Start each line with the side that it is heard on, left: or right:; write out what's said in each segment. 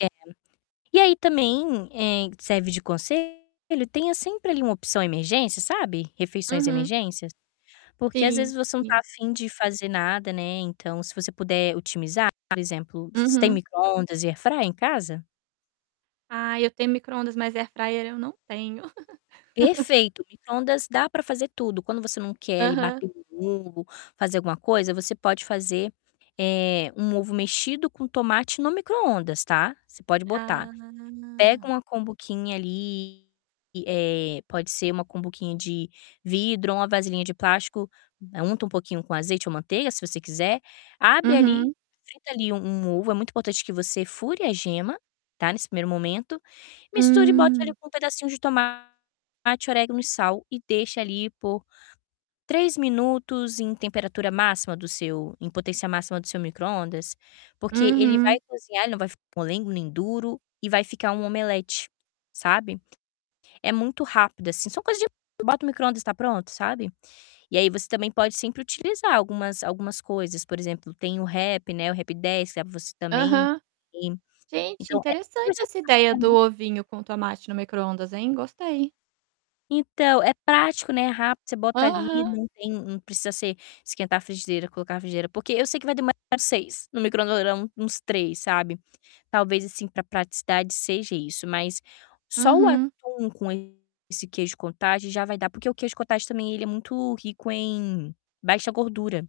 left: É. e aí também, eh, serve de conselho, tenha sempre ali uma opção emergência, sabe. Refeições
right: Uhum.
left: emergências, porque às
right: Sim,
left: vezes você não tá
right: sim.
left: a fim de fazer nada, né. Então se você puder otimizar, por exemplo, você tem
right: Uhum.
left: micro-ondas e airfryer em casa?
right: Ah, eu tenho micro-ondas, mas airfryer eu não tenho.
left: Perfeito. Micro-ondas dá para fazer tudo. Quando você não quer ali
right: Aham.
left: bater um ovo, fazer alguma coisa, você pode fazer, eh, um ovo mexido com tomate no micro-ondas, tá. Você pode botar. Pega
right: Ah.
left: uma cumbuquinha ali, eh, pode ser uma cumbuquinha de vidro ou uma vasilhinha de plástico, unta um pouquinho com azeite ou manteiga, se você quiser, abre ali,
right: Uhum.
left: frita ali um um ovo, é muito importante que você fure a gema, tá, nesse primeiro momento, misture e bote ali
right: Hum.
left: um pedacinho de tomate, orégano e sal e deixe ali por 3 minutos em temperatura máxima do seu em potência máxima do seu micro-ondas, porque ele vai
right: Uhum.
left: cozinhar, ele não vai ficar molengo nem duro e vai ficar um omelete, sabe. É muito rápido, assim, são coisa de bota o micro-ondas e tá pronto, sabe. E aí você também pode sempre utilizar algumas algumas coisas, por exemplo, tem o Rap, né, o Rap10, que você também
right: Aham. Gente,
left: então é
right: interessante
left: coisa
right: essa ideia
left: prática,
right: do
left: né.
right: ovinho com tomate no micro-ondas, hein. Gostei.
left: Então é prático, né, rápido. Você bota ali,
right: Aham.
left: não tem não precisa ser esquentar frigideira, colocar frigideira, porque eu sei que vai demo [unintelligible] 6. No micro-ondas vai dar um uns 3, sabe. Talvez assim para praticidade seja isso, mas só o
right: Uhum.
left: atum com esse queijo cottage já vai dar, porque o queijo cottage também ele é muito rico em baixa gordura,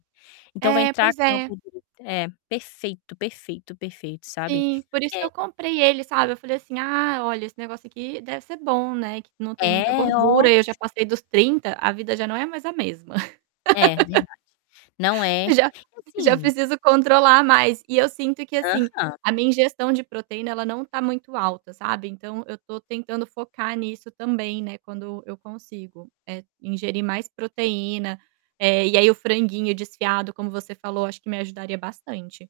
left: então vai
right: É,
left: entrar
right: pois
left: com a
right: é.
left: gordura. É, perfeito, perfeito, perfeito, sabe.
right: Sim, por isso que
left: Que
right: eu comprei ele, sabe. Eu falei assim: "Ah, olha, esse negócio aqui deve ser bom, né. Que não tem
left: É,
right: muita gordura". E eu já
left: ótimo.
right: passei dos 30, a vida já não é mais a mesma.
left: É verdade. Não é, e
right: Já já
left: assim
right: preciso controlar mais. E eu sinto que assim,
left: Aham.
right: a minha ingestão de proteína ela não tá muito alta, sabe. Então eu tô tentando focar nisso também, né, quando eu consigo, eh, ingerir mais proteína. Eh, e aí o franguinho desfiado, como você falou, acho que me ajudaria bastante.